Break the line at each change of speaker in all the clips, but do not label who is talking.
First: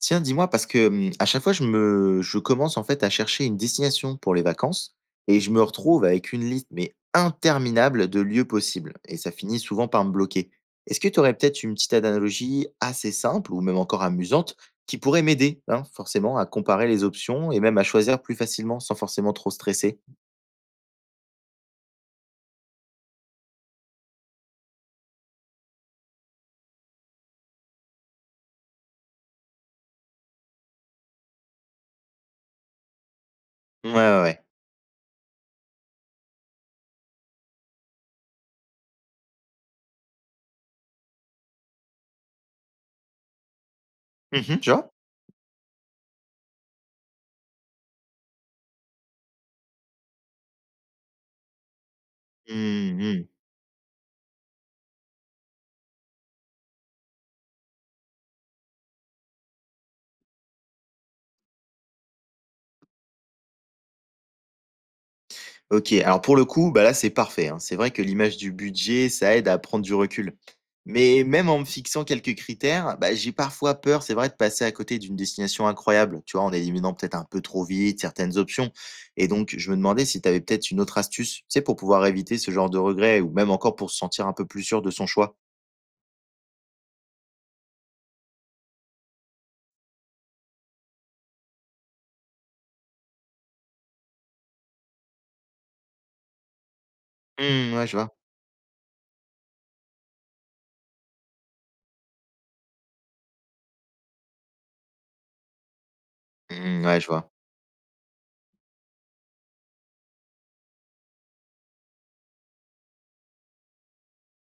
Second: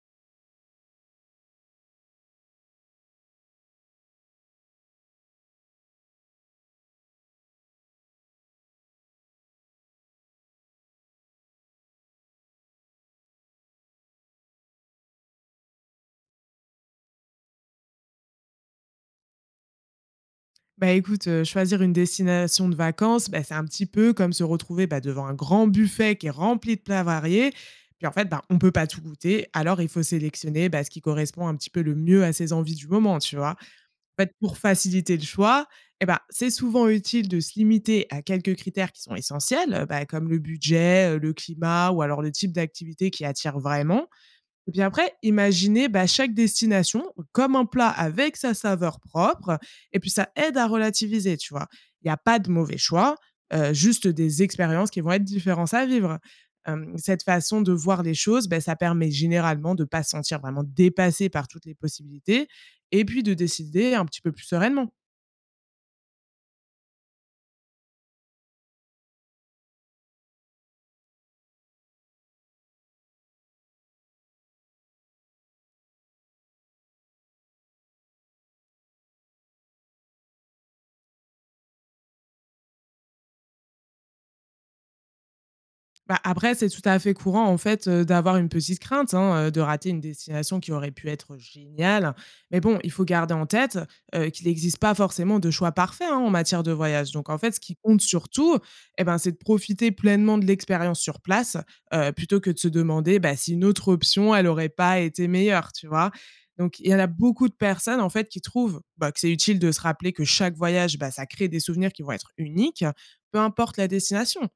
Tiens, dis-moi, parce que à chaque fois, je commence en fait à chercher une destination pour les vacances et je me retrouve avec une liste mais interminable de lieux possibles et ça finit souvent par me bloquer. Est-ce que tu aurais peut-être une petite analogie assez simple ou même encore amusante qui pourrait m'aider, hein, forcément, à comparer les options et même à choisir plus facilement sans forcément trop stresser?
Bah, écoute, choisir une destination de vacances, bah, c'est un petit peu comme se retrouver, bah, devant un grand buffet qui est rempli de plats variés. Puis en fait, bah, on peut pas tout goûter, alors il faut sélectionner, bah, ce qui correspond un petit peu le mieux à ses envies du moment, tu vois?
Ouais, ouais,
En fait,
ouais.
pour faciliter le choix, eh ben, c'est souvent utile de se limiter à quelques critères qui sont essentiels, bah, comme le budget, le climat ou alors le type d'activité qui attire vraiment.
Mhm. Tu
Et puis
vois?
après, imaginez bah, chaque destination comme un plat avec sa saveur propre. Et puis ça aide à relativiser, tu vois. Il n'y a pas de mauvais choix, juste des expériences qui vont être différentes à vivre. Cette façon de voir les choses, bah, ça permet généralement de ne pas se sentir vraiment dépassé par toutes les possibilités et puis de décider un petit peu plus sereinement.
OK, alors pour le coup, bah là, c'est parfait, hein. C'est vrai que l'image du budget, ça aide à prendre du recul. Mais même en me fixant quelques critères, bah, j'ai parfois peur, c'est vrai, de passer à côté d'une destination incroyable, tu vois, en éliminant peut-être un peu trop vite certaines options. Et donc, je me demandais si tu avais peut-être une autre astuce, tu sais, pour pouvoir éviter ce genre de regret ou même encore pour se sentir un peu plus sûr de son choix.
Bah, après, c'est tout à fait courant, en fait, d'avoir une petite crainte, hein, de rater une destination qui aurait pu être géniale. Mais bon, il faut garder en tête, qu'il n'existe pas forcément de choix parfait, hein, en matière de voyage. Donc en fait, ce
Mmh,
qui
ouais, je
compte
vois.
surtout, et ben, c'est de profiter pleinement de l'expérience sur place, plutôt que de se demander, bah, si une autre option, elle aurait pas été meilleure, tu vois? Donc
Mmh,
il y en
ouais, je
a
vois.
beaucoup de personnes, en fait, qui trouvent, bah, que c'est utile de se rappeler que chaque voyage, bah, ça crée des souvenirs qui vont être uniques, peu importe la destination.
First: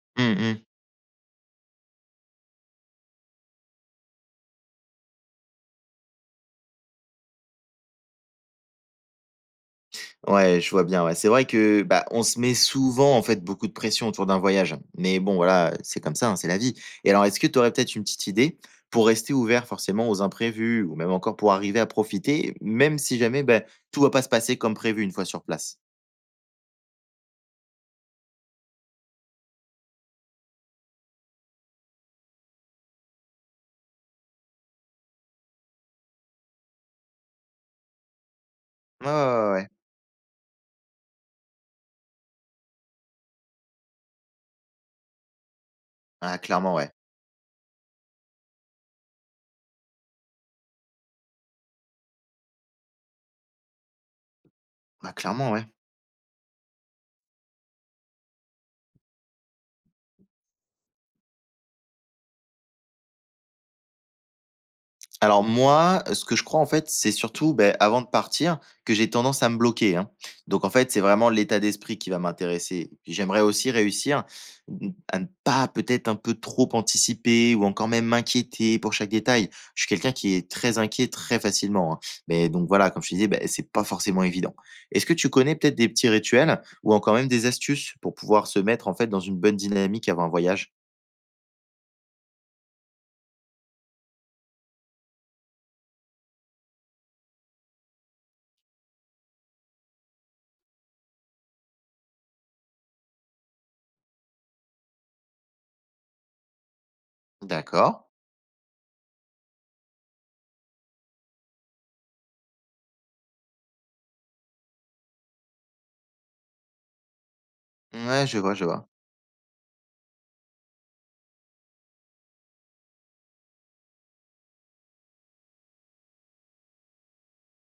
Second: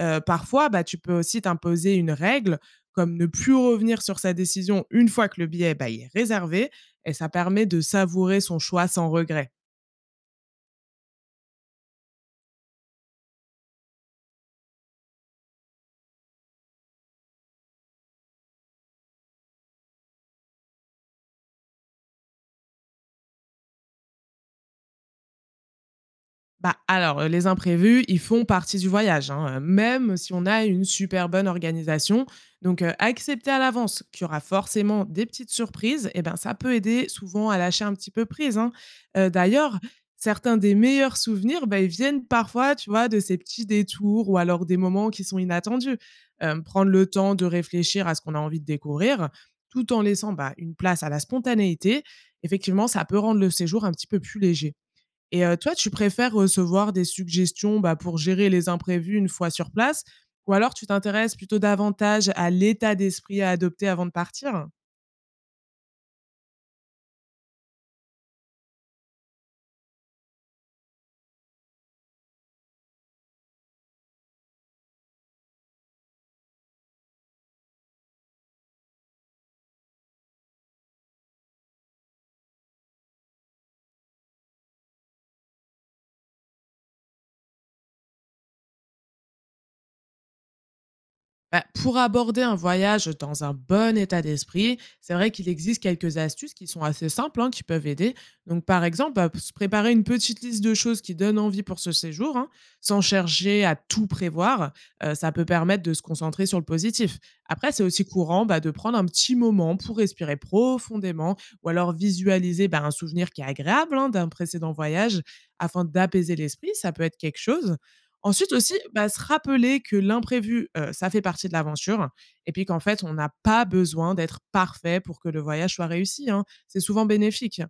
Mmh, mmh.
Parfois, bah, tu peux aussi t'imposer une règle, comme ne plus revenir sur sa décision une fois que le billet, bah, il est réservé et ça permet de savourer son choix sans regret.
Ouais, je vois bien, ouais. C'est vrai que, bah, on se met souvent, en fait, beaucoup de pression autour d'un voyage. Mais bon, voilà, c'est comme ça, hein, c'est la vie. Et alors, est-ce que tu aurais peut-être une petite idée pour rester ouvert forcément aux imprévus ou même encore pour arriver à profiter, même si jamais, bah, tout va pas se passer comme prévu une fois sur place?
Bah, alors, les imprévus, ils font partie du voyage, hein, même si on a une super bonne organisation. Donc, accepter à l'avance qu'il y aura forcément des petites surprises et ben, ça peut aider souvent à lâcher un petit peu prise, hein.
Ouais, ouais, ouais, ouais.
D'ailleurs, certains des meilleurs souvenirs, bah, ils viennent parfois, tu vois, de ces petits détours ou alors des moments qui sont inattendus.
Ah, clairement, ouais.
Prendre le temps de réfléchir à ce qu'on a envie de découvrir, tout en laissant, bah, une place à la spontanéité, effectivement, ça peut rendre le séjour un petit peu plus léger.
Ah,
Et
clairement, ouais.
toi, tu préfères recevoir des suggestions, bah, pour gérer les imprévus une fois sur place ou alors tu t'intéresses plutôt davantage à l'état d'esprit à adopter avant de partir?
Alors moi, ce que je crois en fait, c'est surtout, beh, avant de partir, que j'ai tendance à me bloquer, hein. Donc en fait, c'est vraiment l'état d'esprit qui va m'intéresser. Puis j'aimerais aussi réussir, mmh, à ne pas peut-être un peu trop anticiper ou encore même m'inquiéter pour chaque détail. Je suis quelqu'un qui est très inquiet très facilement, hein. Mais donc voilà, comme je te disais, beh, c'est pas forcément évident. Est-ce que tu connais peut-être des petits rituels ou encore même des astuces pour pouvoir se mettre en fait dans une bonne dynamique avant un voyage?
Bah, pour aborder un voyage dans un bon état d'esprit, c'est vrai qu'il existe quelques astuces qui sont assez simples, hein, qui peuvent aider. Donc, par exemple, bah, se préparer une petite liste de choses qui donnent envie pour ce séjour, hein, sans chercher à tout prévoir, ça peut permettre de se concentrer sur le positif. Après, c'est
D'accord.
aussi courant bah, de prendre un petit moment pour respirer profondément, ou alors visualiser bah, un souvenir qui est agréable hein, d'un précédent voyage, afin d'apaiser l'esprit, ça peut être quelque chose.
Ouais, je vois,
Ensuite
je
aussi,
vois.
bah, se rappeler que l'imprévu, ça fait partie de l'aventure et puis qu'en fait, on n'a pas besoin d'être parfait pour que le voyage soit réussi, hein. C'est souvent bénéfique.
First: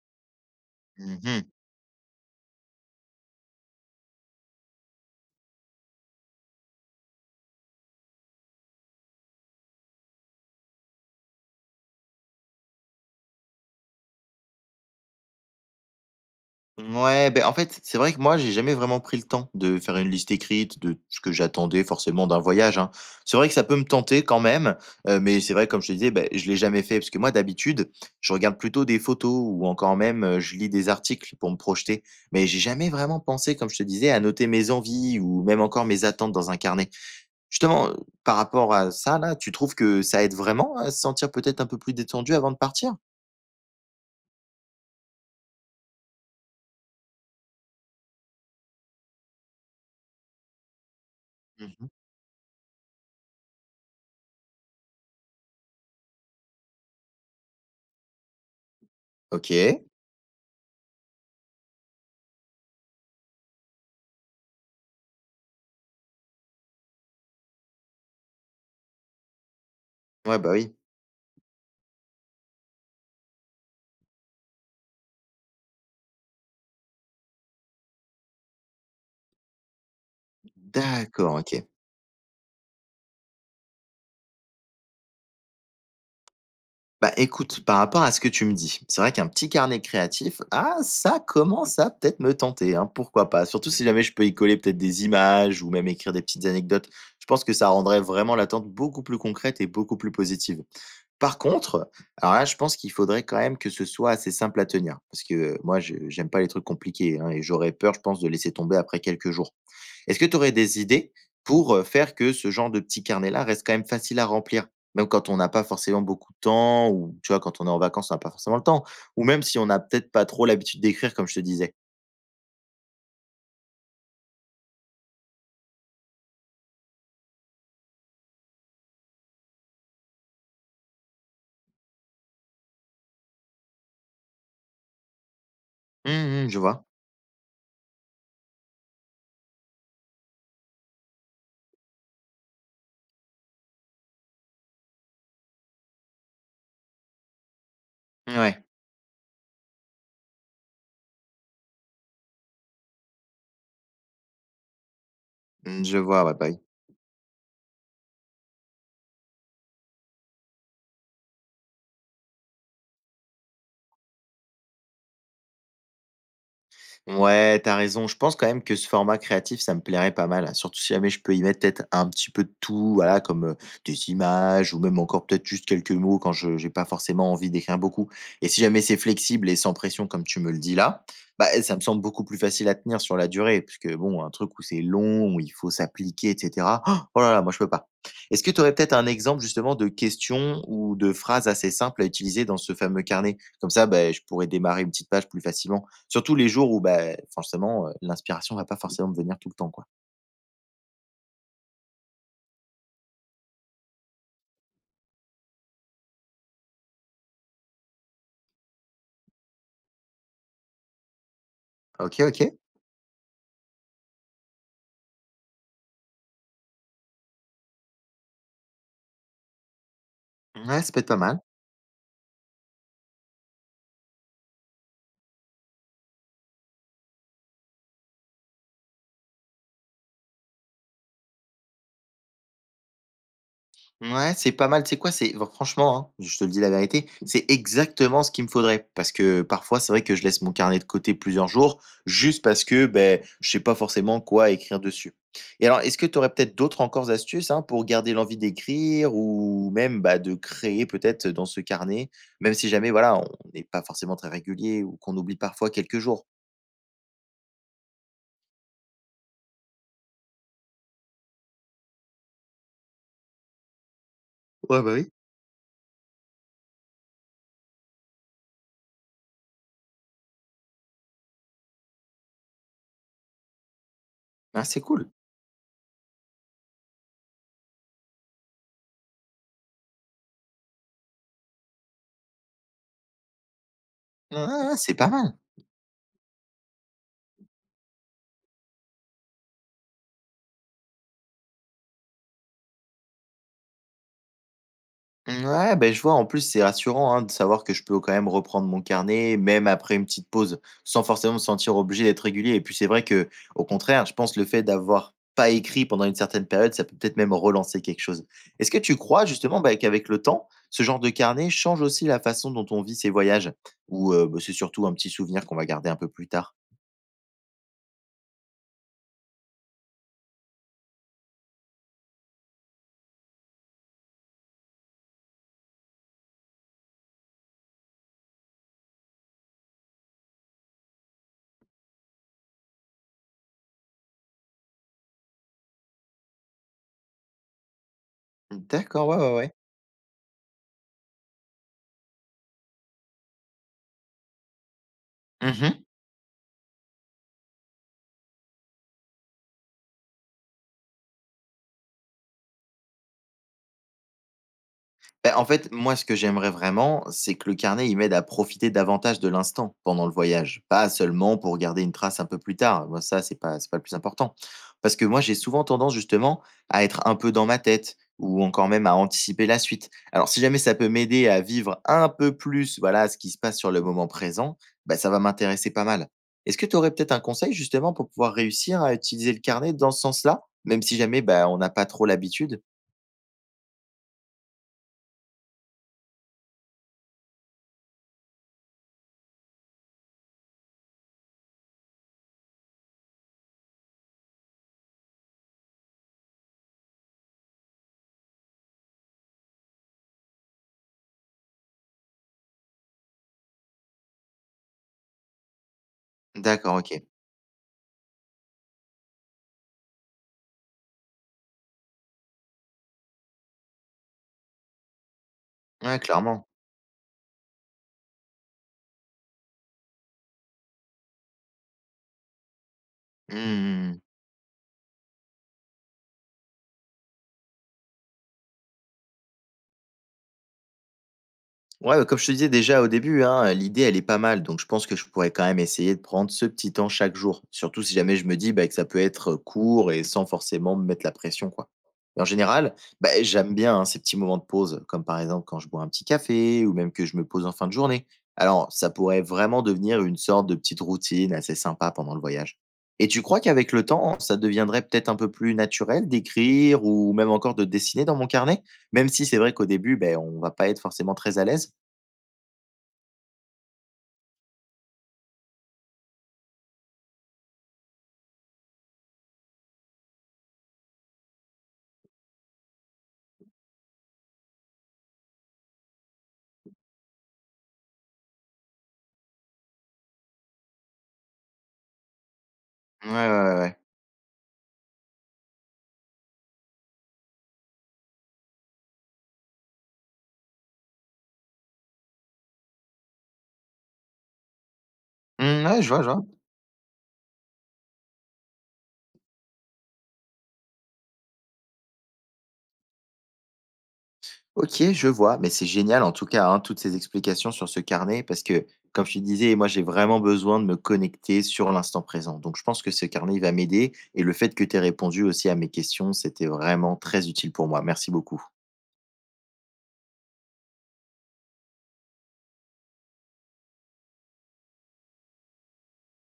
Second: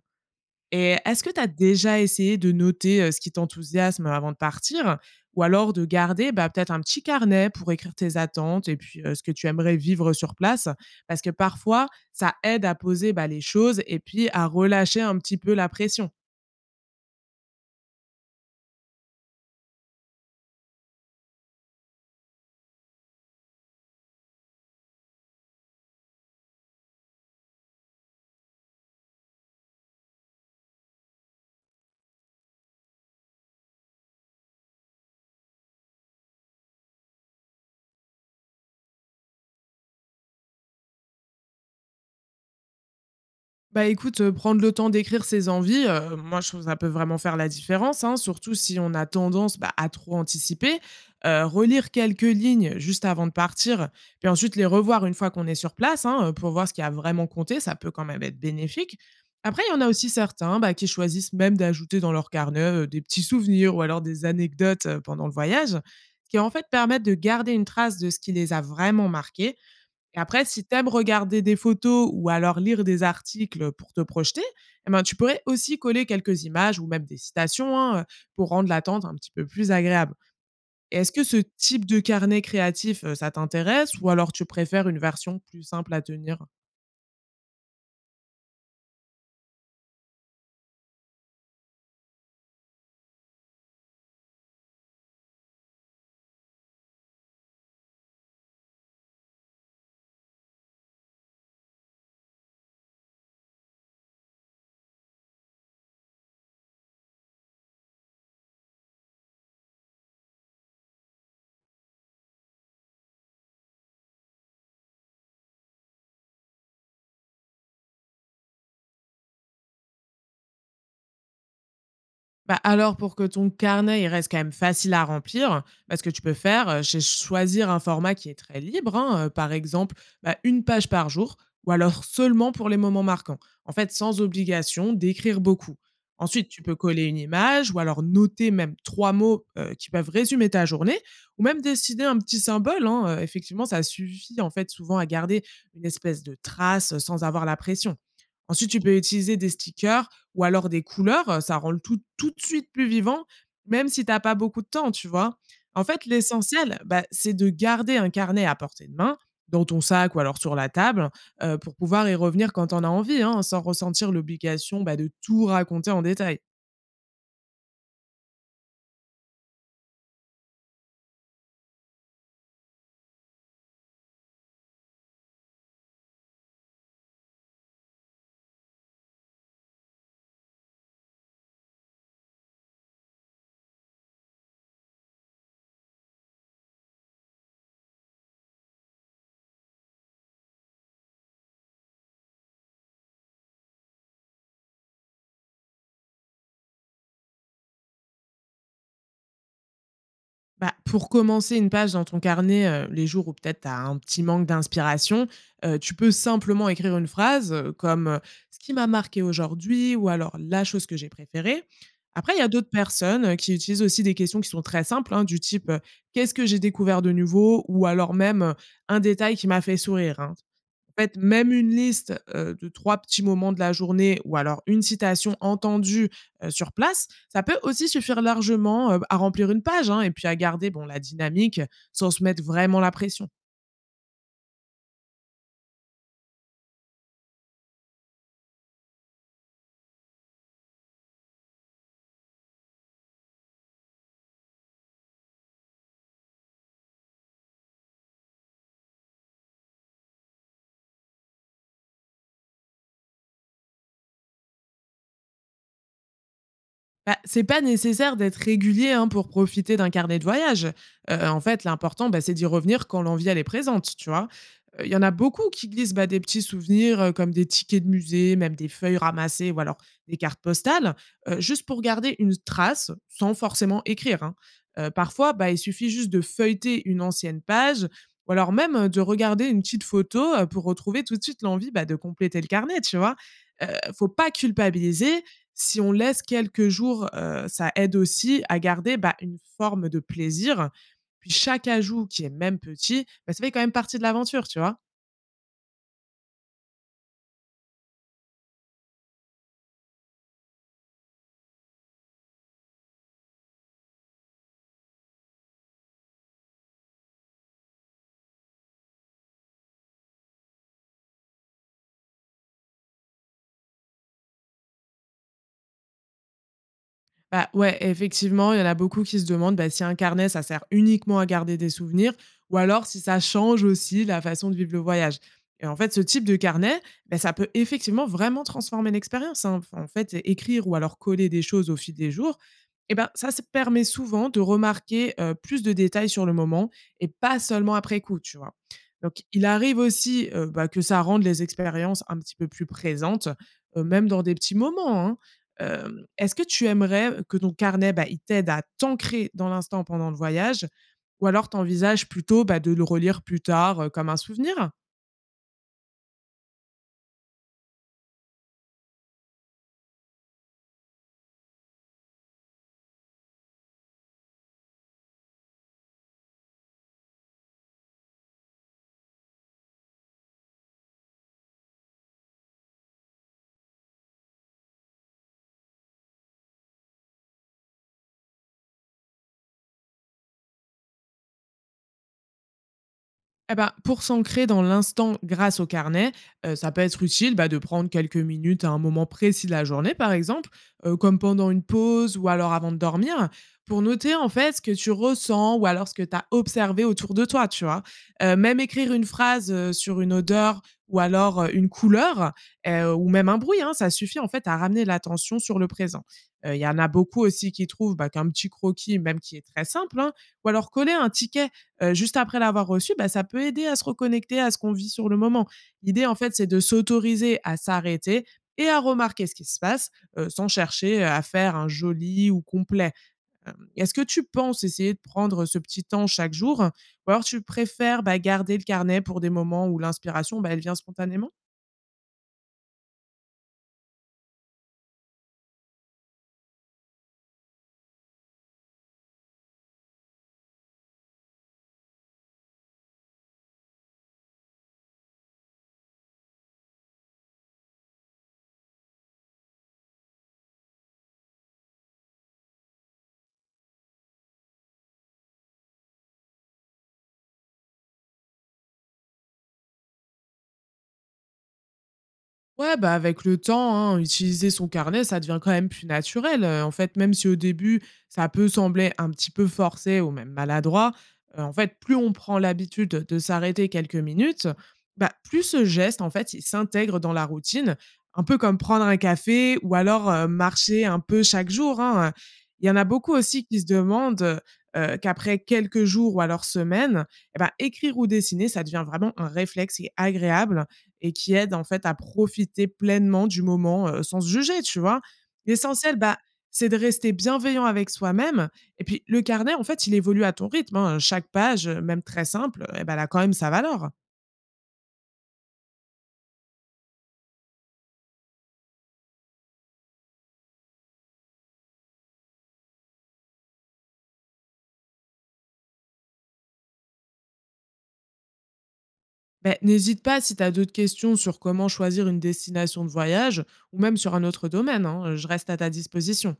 Et est-ce que tu
Mmh.
as déjà essayé de noter, ce qui t'enthousiasme avant de partir? Ou alors de garder, bah, peut-être un petit carnet pour écrire tes attentes et puis, ce que tu aimerais vivre sur place? Parce que parfois, ça aide à poser, bah, les choses et puis à relâcher un petit peu la pression.
Ouais, ben en fait, c'est vrai que moi, j'ai jamais vraiment pris le temps de faire une liste écrite de ce que j'attendais forcément d'un voyage, hein. C'est vrai que ça peut me tenter quand même, mais c'est vrai comme je te disais, ben je l'ai jamais fait parce que moi d'habitude, je regarde plutôt des photos ou encore même, je lis des articles pour me projeter. Mais j'ai jamais vraiment pensé, comme je te disais, à noter mes envies ou même encore mes attentes dans un carnet. Justement, par rapport à ça là, tu trouves que ça aide vraiment à se sentir peut-être un peu plus détendu avant de partir?
Bah, écoute, prendre le temps d'écrire ses envies, moi, je trouve que ça peut vraiment faire la différence, hein, surtout si on a tendance, bah, à trop anticiper.
Mmh.
Relire quelques lignes juste avant de partir, puis ensuite les revoir une fois qu'on est sur place, hein, pour voir ce qui a vraiment compté, ça peut quand même être bénéfique. Après, il y en
OK.
a aussi certains, bah, qui choisissent même d'ajouter dans leur carnet, des petits souvenirs ou alors des anecdotes, pendant le voyage, qui en fait permettent de garder une trace de ce qui les a vraiment marqués et
Ouais,
après,
bah,
si tu
oui.
aimes regarder des photos ou alors lire des articles, pour te projeter, eh ben, tu pourrais aussi coller quelques images ou même des citations, hein, pour rendre l'attente un petit peu plus agréable. Et est-ce que
D'accord,
ce
OK.
type de carnet créatif, ça t'intéresse ou alors tu préfères une version plus simple à tenir?
Bah, écoute, par rapport à ce que tu me dis, c'est vrai qu'un petit carnet créatif, ah, ça commence à peut-être me tenter, hein, pourquoi pas? Surtout si jamais je peux y coller peut-être des images ou même écrire des petites anecdotes. Je pense que ça rendrait vraiment l'attente beaucoup plus concrète et beaucoup plus positive. Par contre, alors là, je pense qu'il faudrait quand même que ce soit assez simple à tenir parce que moi, je j'aime pas les trucs compliqués, hein, et j'aurais peur, je pense, de laisser tomber après quelques jours. Est-ce que tu aurais des idées pour, faire que ce genre de petit carnet-là reste quand même facile à remplir? Même quand on n'a pas forcément beaucoup de temps ou tu vois, quand on est en vacances, on n'a pas forcément le temps ou même si on n'a peut-être pas trop l'habitude d'écrire comme je te disais.
Bah, alors pour que ton carnet, il reste quand même facile à remplir, bah, ce que tu peux faire, c'est choisir un format qui est très libre, hein, par exemple, bah, une page par jour ou alors seulement pour les moments marquants. En fait, sans obligation d'écrire beaucoup.
Mmh
Ensuite,
mh, je
tu peux
vois.
coller une image ou alors noter même 3 mots, qui peuvent résumer ta journée ou même décider un petit symbole, hein, effectivement, ça suffit, en fait, souvent à garder une espèce de trace, sans avoir la pression.
Ouais,
Ensuite, tu peux utiliser des stickers ou alors des couleurs, ça rend le tout tout de suite plus vivant, même si tu as pas beaucoup de temps, tu vois?
mmh,
En
je
fait,
vois, ouais, bah, oui.
l'essentiel, bah, c'est de garder un carnet à portée de main, dans ton sac ou alors sur la table, pour pouvoir y revenir quand tu en as envie, hein, sans ressentir l'obligation, bah, de tout raconter en détail.
Ouais, t'as raison. Je pense quand même que ce format créatif, ça me plairait pas mal, hein. Surtout si jamais je peux y mettre peut-être un petit peu de tout, voilà, comme des images ou même encore peut-être juste quelques mots quand je n'ai pas forcément envie d'écrire beaucoup. Et si jamais c'est flexible et sans pression, comme tu me le dis là, bah, ça me semble beaucoup plus facile à tenir sur la durée. Parce que bon, un truc où c'est long, où il faut s'appliquer, etc. Oh oh là là, moi je peux pas. Est-ce que tu aurais peut-être un exemple justement de questions ou de phrases assez simples à utiliser dans ce fameux carnet? Comme ça, bah, je pourrais démarrer une petite page plus facilement. Surtout les jours où, bah, forcément, l'inspiration va pas forcément me venir tout le temps, quoi.
Bah, pour commencer une page dans ton carnet, les jours où peut-être tu as un petit manque d'inspiration, tu peux simplement écrire une phrase, comme, «Ce qui m'a marqué aujourd'hui» ou alors «La chose que j'ai préférée».
OK,
Après, il y a
OK.
d'autres personnes, qui utilisent aussi des questions qui sont très simples, hein, du type, «Qu'est-ce que j'ai découvert de nouveau?» ou alors même, «Un détail qui m'a fait sourire», hein.
Ouais, ça peut
En
être pas
fait,
mal.
même une liste, de 3 petits moments de la journée ou alors une citation entendue, sur place, ça peut aussi suffire largement, à remplir une page, hein et puis à garder, bon, la dynamique sans se mettre vraiment la pression.
Ouais, c'est pas mal, tu sais quoi? C'est franchement, hein, je te le dis la vérité, c'est exactement ce qu'il me faudrait parce que parfois, c'est vrai que je laisse mon carnet de côté plusieurs jours juste parce que, ben, je sais pas forcément quoi écrire dessus. Et alors, est-ce que tu aurais peut-être d'autres encore astuces, hein, pour garder l'envie d'écrire ou même, bah, de créer peut-être dans ce carnet? Même si jamais, voilà, on n'est pas forcément très régulier ou qu'on oublie parfois quelques jours.
Bah, c'est pas nécessaire d'être régulier hein, pour profiter d'un carnet de voyage. En fait, l'important, bah, c'est d'y revenir quand l'envie, elle est présente, tu vois?
Ouais,
Il
bah,
y en
oui.
a beaucoup qui glissent, bah, des petits souvenirs, comme des tickets de musée, même des feuilles ramassées ou alors des cartes postales, juste pour garder une trace sans forcément écrire, hein.
Ah, c'est cool.
Parfois, bah, il suffit juste de feuilleter une ancienne page ou alors même, de regarder une petite photo, pour retrouver tout de suite l'envie, bah, de compléter le carnet, tu vois? Heu, Faut pas
Ouais, ouais, c'est pas
culpabiliser,
mal.
si on laisse quelques jours, ça aide aussi à garder, bah, une forme de plaisir. Puis chaque ajout qui est même petit, bah, ça fait quand même partie de l'aventure, tu vois?
Ouais, ben je vois, en plus, c'est rassurant, hein, de savoir que je peux quand même reprendre mon carnet, même après une petite pause, sans forcément me sentir obligé d'être régulier et puis c'est vrai que, au contraire, je pense le fait d'avoir pas écrit pendant une certaine période, ça peut peut-être même relancer quelque chose. Est-ce que tu crois justement, bah, qu'avec le temps, ce genre de carnet change aussi la façon dont on vit ses voyages? Ou, bah, c'est surtout un petit souvenir qu'on va garder un peu plus tard?
Bah, ouais, effectivement, il y en a beaucoup qui se demandent bah, si un carnet, ça sert uniquement à garder des souvenirs ou alors si ça change aussi la façon de vivre le voyage. Et en fait, ce type de carnet, bah, ça peut effectivement vraiment transformer l'expérience, hein. Enfin, en fait, écrire ou alors coller des choses au fil des jours, et ben, ça se permet souvent de remarquer plus de détails sur le moment et pas seulement après coup, tu vois.
D'accord, ouais,
Donc,
ouais,
il
ouais.
arrive aussi bah, que ça rende les expériences un petit peu plus présentes, même dans des petits moments, hein.
Mmh.
Euh, Est-ce que tu aimerais que ton carnet, bah, il t'aide à t'ancrer dans l'instant pendant le voyage? Ou alors t'envisages plutôt, bah, de le relire plus tard, comme un souvenir?
Bah, en fait, moi, ce que j'aimerais vraiment, c'est que le carnet, il m'aide à profiter davantage de l'instant pendant le voyage, pas seulement pour garder une trace un peu plus tard. Moi, ça, c'est pas le plus important. Parce que moi, j'ai souvent tendance justement à être un peu dans ma tête ou encore même à anticiper la suite. Alors, si jamais ça peut m'aider à vivre un peu plus, voilà, ce qui se passe sur le moment présent, ben ça va m'intéresser pas mal. Est-ce que tu aurais peut-être un conseil justement pour pouvoir réussir à utiliser le carnet dans ce sens-là, même si jamais ben on n'a pas trop l'habitude?
Eh ben, pour s'ancrer dans l'instant grâce au carnet, ça peut être utile bah, de prendre quelques minutes à un moment précis de la journée, par exemple, comme pendant une pause ou alors avant de dormir, pour noter en fait ce que tu ressens ou alors ce que tu as observé autour de toi, tu vois. Même écrire une phrase sur une odeur ou alors une couleur ou même un bruit, hein, ça suffit en fait à ramener l'attention sur le présent. Il y
D'accord,
en a
ok.
beaucoup aussi qui trouvent bah, qu'un petit croquis, même qui est très simple, hein, ou alors coller un ticket juste après l'avoir reçu, bah, ça peut aider à se reconnecter à ce qu'on vit sur le moment.
Ouais,
L'idée, en fait, c'est
clairement.
de s'autoriser à s'arrêter et à remarquer ce qui se passe, sans chercher, à faire un joli ou complet. Est-ce
Hmm.
que tu penses essayer de prendre ce petit temps chaque jour? Ou alors tu préfères, bah, garder le carnet pour des moments où l'inspiration, bah, elle vient spontanément?
Ouais, bah, comme je te disais déjà au début, hein, l'idée, elle est pas mal. Donc, je pense que je pourrais quand même essayer de prendre ce petit temps chaque jour. Surtout si jamais je me dis bah, que ça peut être court et sans forcément me mettre la pression, quoi. Et en général, bah, j'aime bien hein, ces petits moments de pause, comme par exemple quand je bois un petit café ou même que je me pose en fin de journée. Alors, ça pourrait vraiment devenir une sorte de petite routine assez sympa pendant le voyage. Et tu crois qu'avec le temps, ça deviendrait peut-être un peu plus naturel d'écrire ou même encore de dessiner dans mon carnet même si c'est vrai qu'au début, ben, on va pas être forcément très à l'aise.
Ouais, bah, avec le temps, hein, utiliser son carnet, ça devient quand même plus naturel. En fait, même si au début, ça peut sembler un petit peu forcé ou même maladroit, en fait, plus on prend l'habitude de s'arrêter quelques minutes, bah, plus ce geste, en fait, il s'intègre dans la routine, un peu comme prendre un café ou alors, marcher un peu chaque jour, hein, Il y en a
Ouais,
beaucoup
ouais,
aussi
ouais,
qui se
ouais.
demandent, qu'après quelques jours ou alors semaines, eh bah, écrire ou dessiner, ça devient vraiment un réflexe et agréable et qui aide en fait à profiter pleinement du moment, sans se juger, tu vois?
Mmh, ouais, je
L'essentiel,
vois, je
bah,
vois.
c'est de rester bienveillant avec soi-même et puis le carnet, en fait, il évolue à ton rythme, hein. Chaque page, même très simple, eh ben elle a quand même sa valeur.
OK, je vois, mais c'est génial en tout cas, hein, toutes ces explications sur ce carnet parce que, comme je te disais, moi j'ai vraiment besoin de me connecter sur l'instant présent. Donc je pense que ce carnet, il va m'aider et le fait que tu aies répondu aussi à mes questions, c'était vraiment très utile pour moi. Merci beaucoup.
Ben n'hésite pas si tu as d'autres questions sur comment choisir une destination de voyage ou même sur un autre domaine, hein, je reste à ta disposition.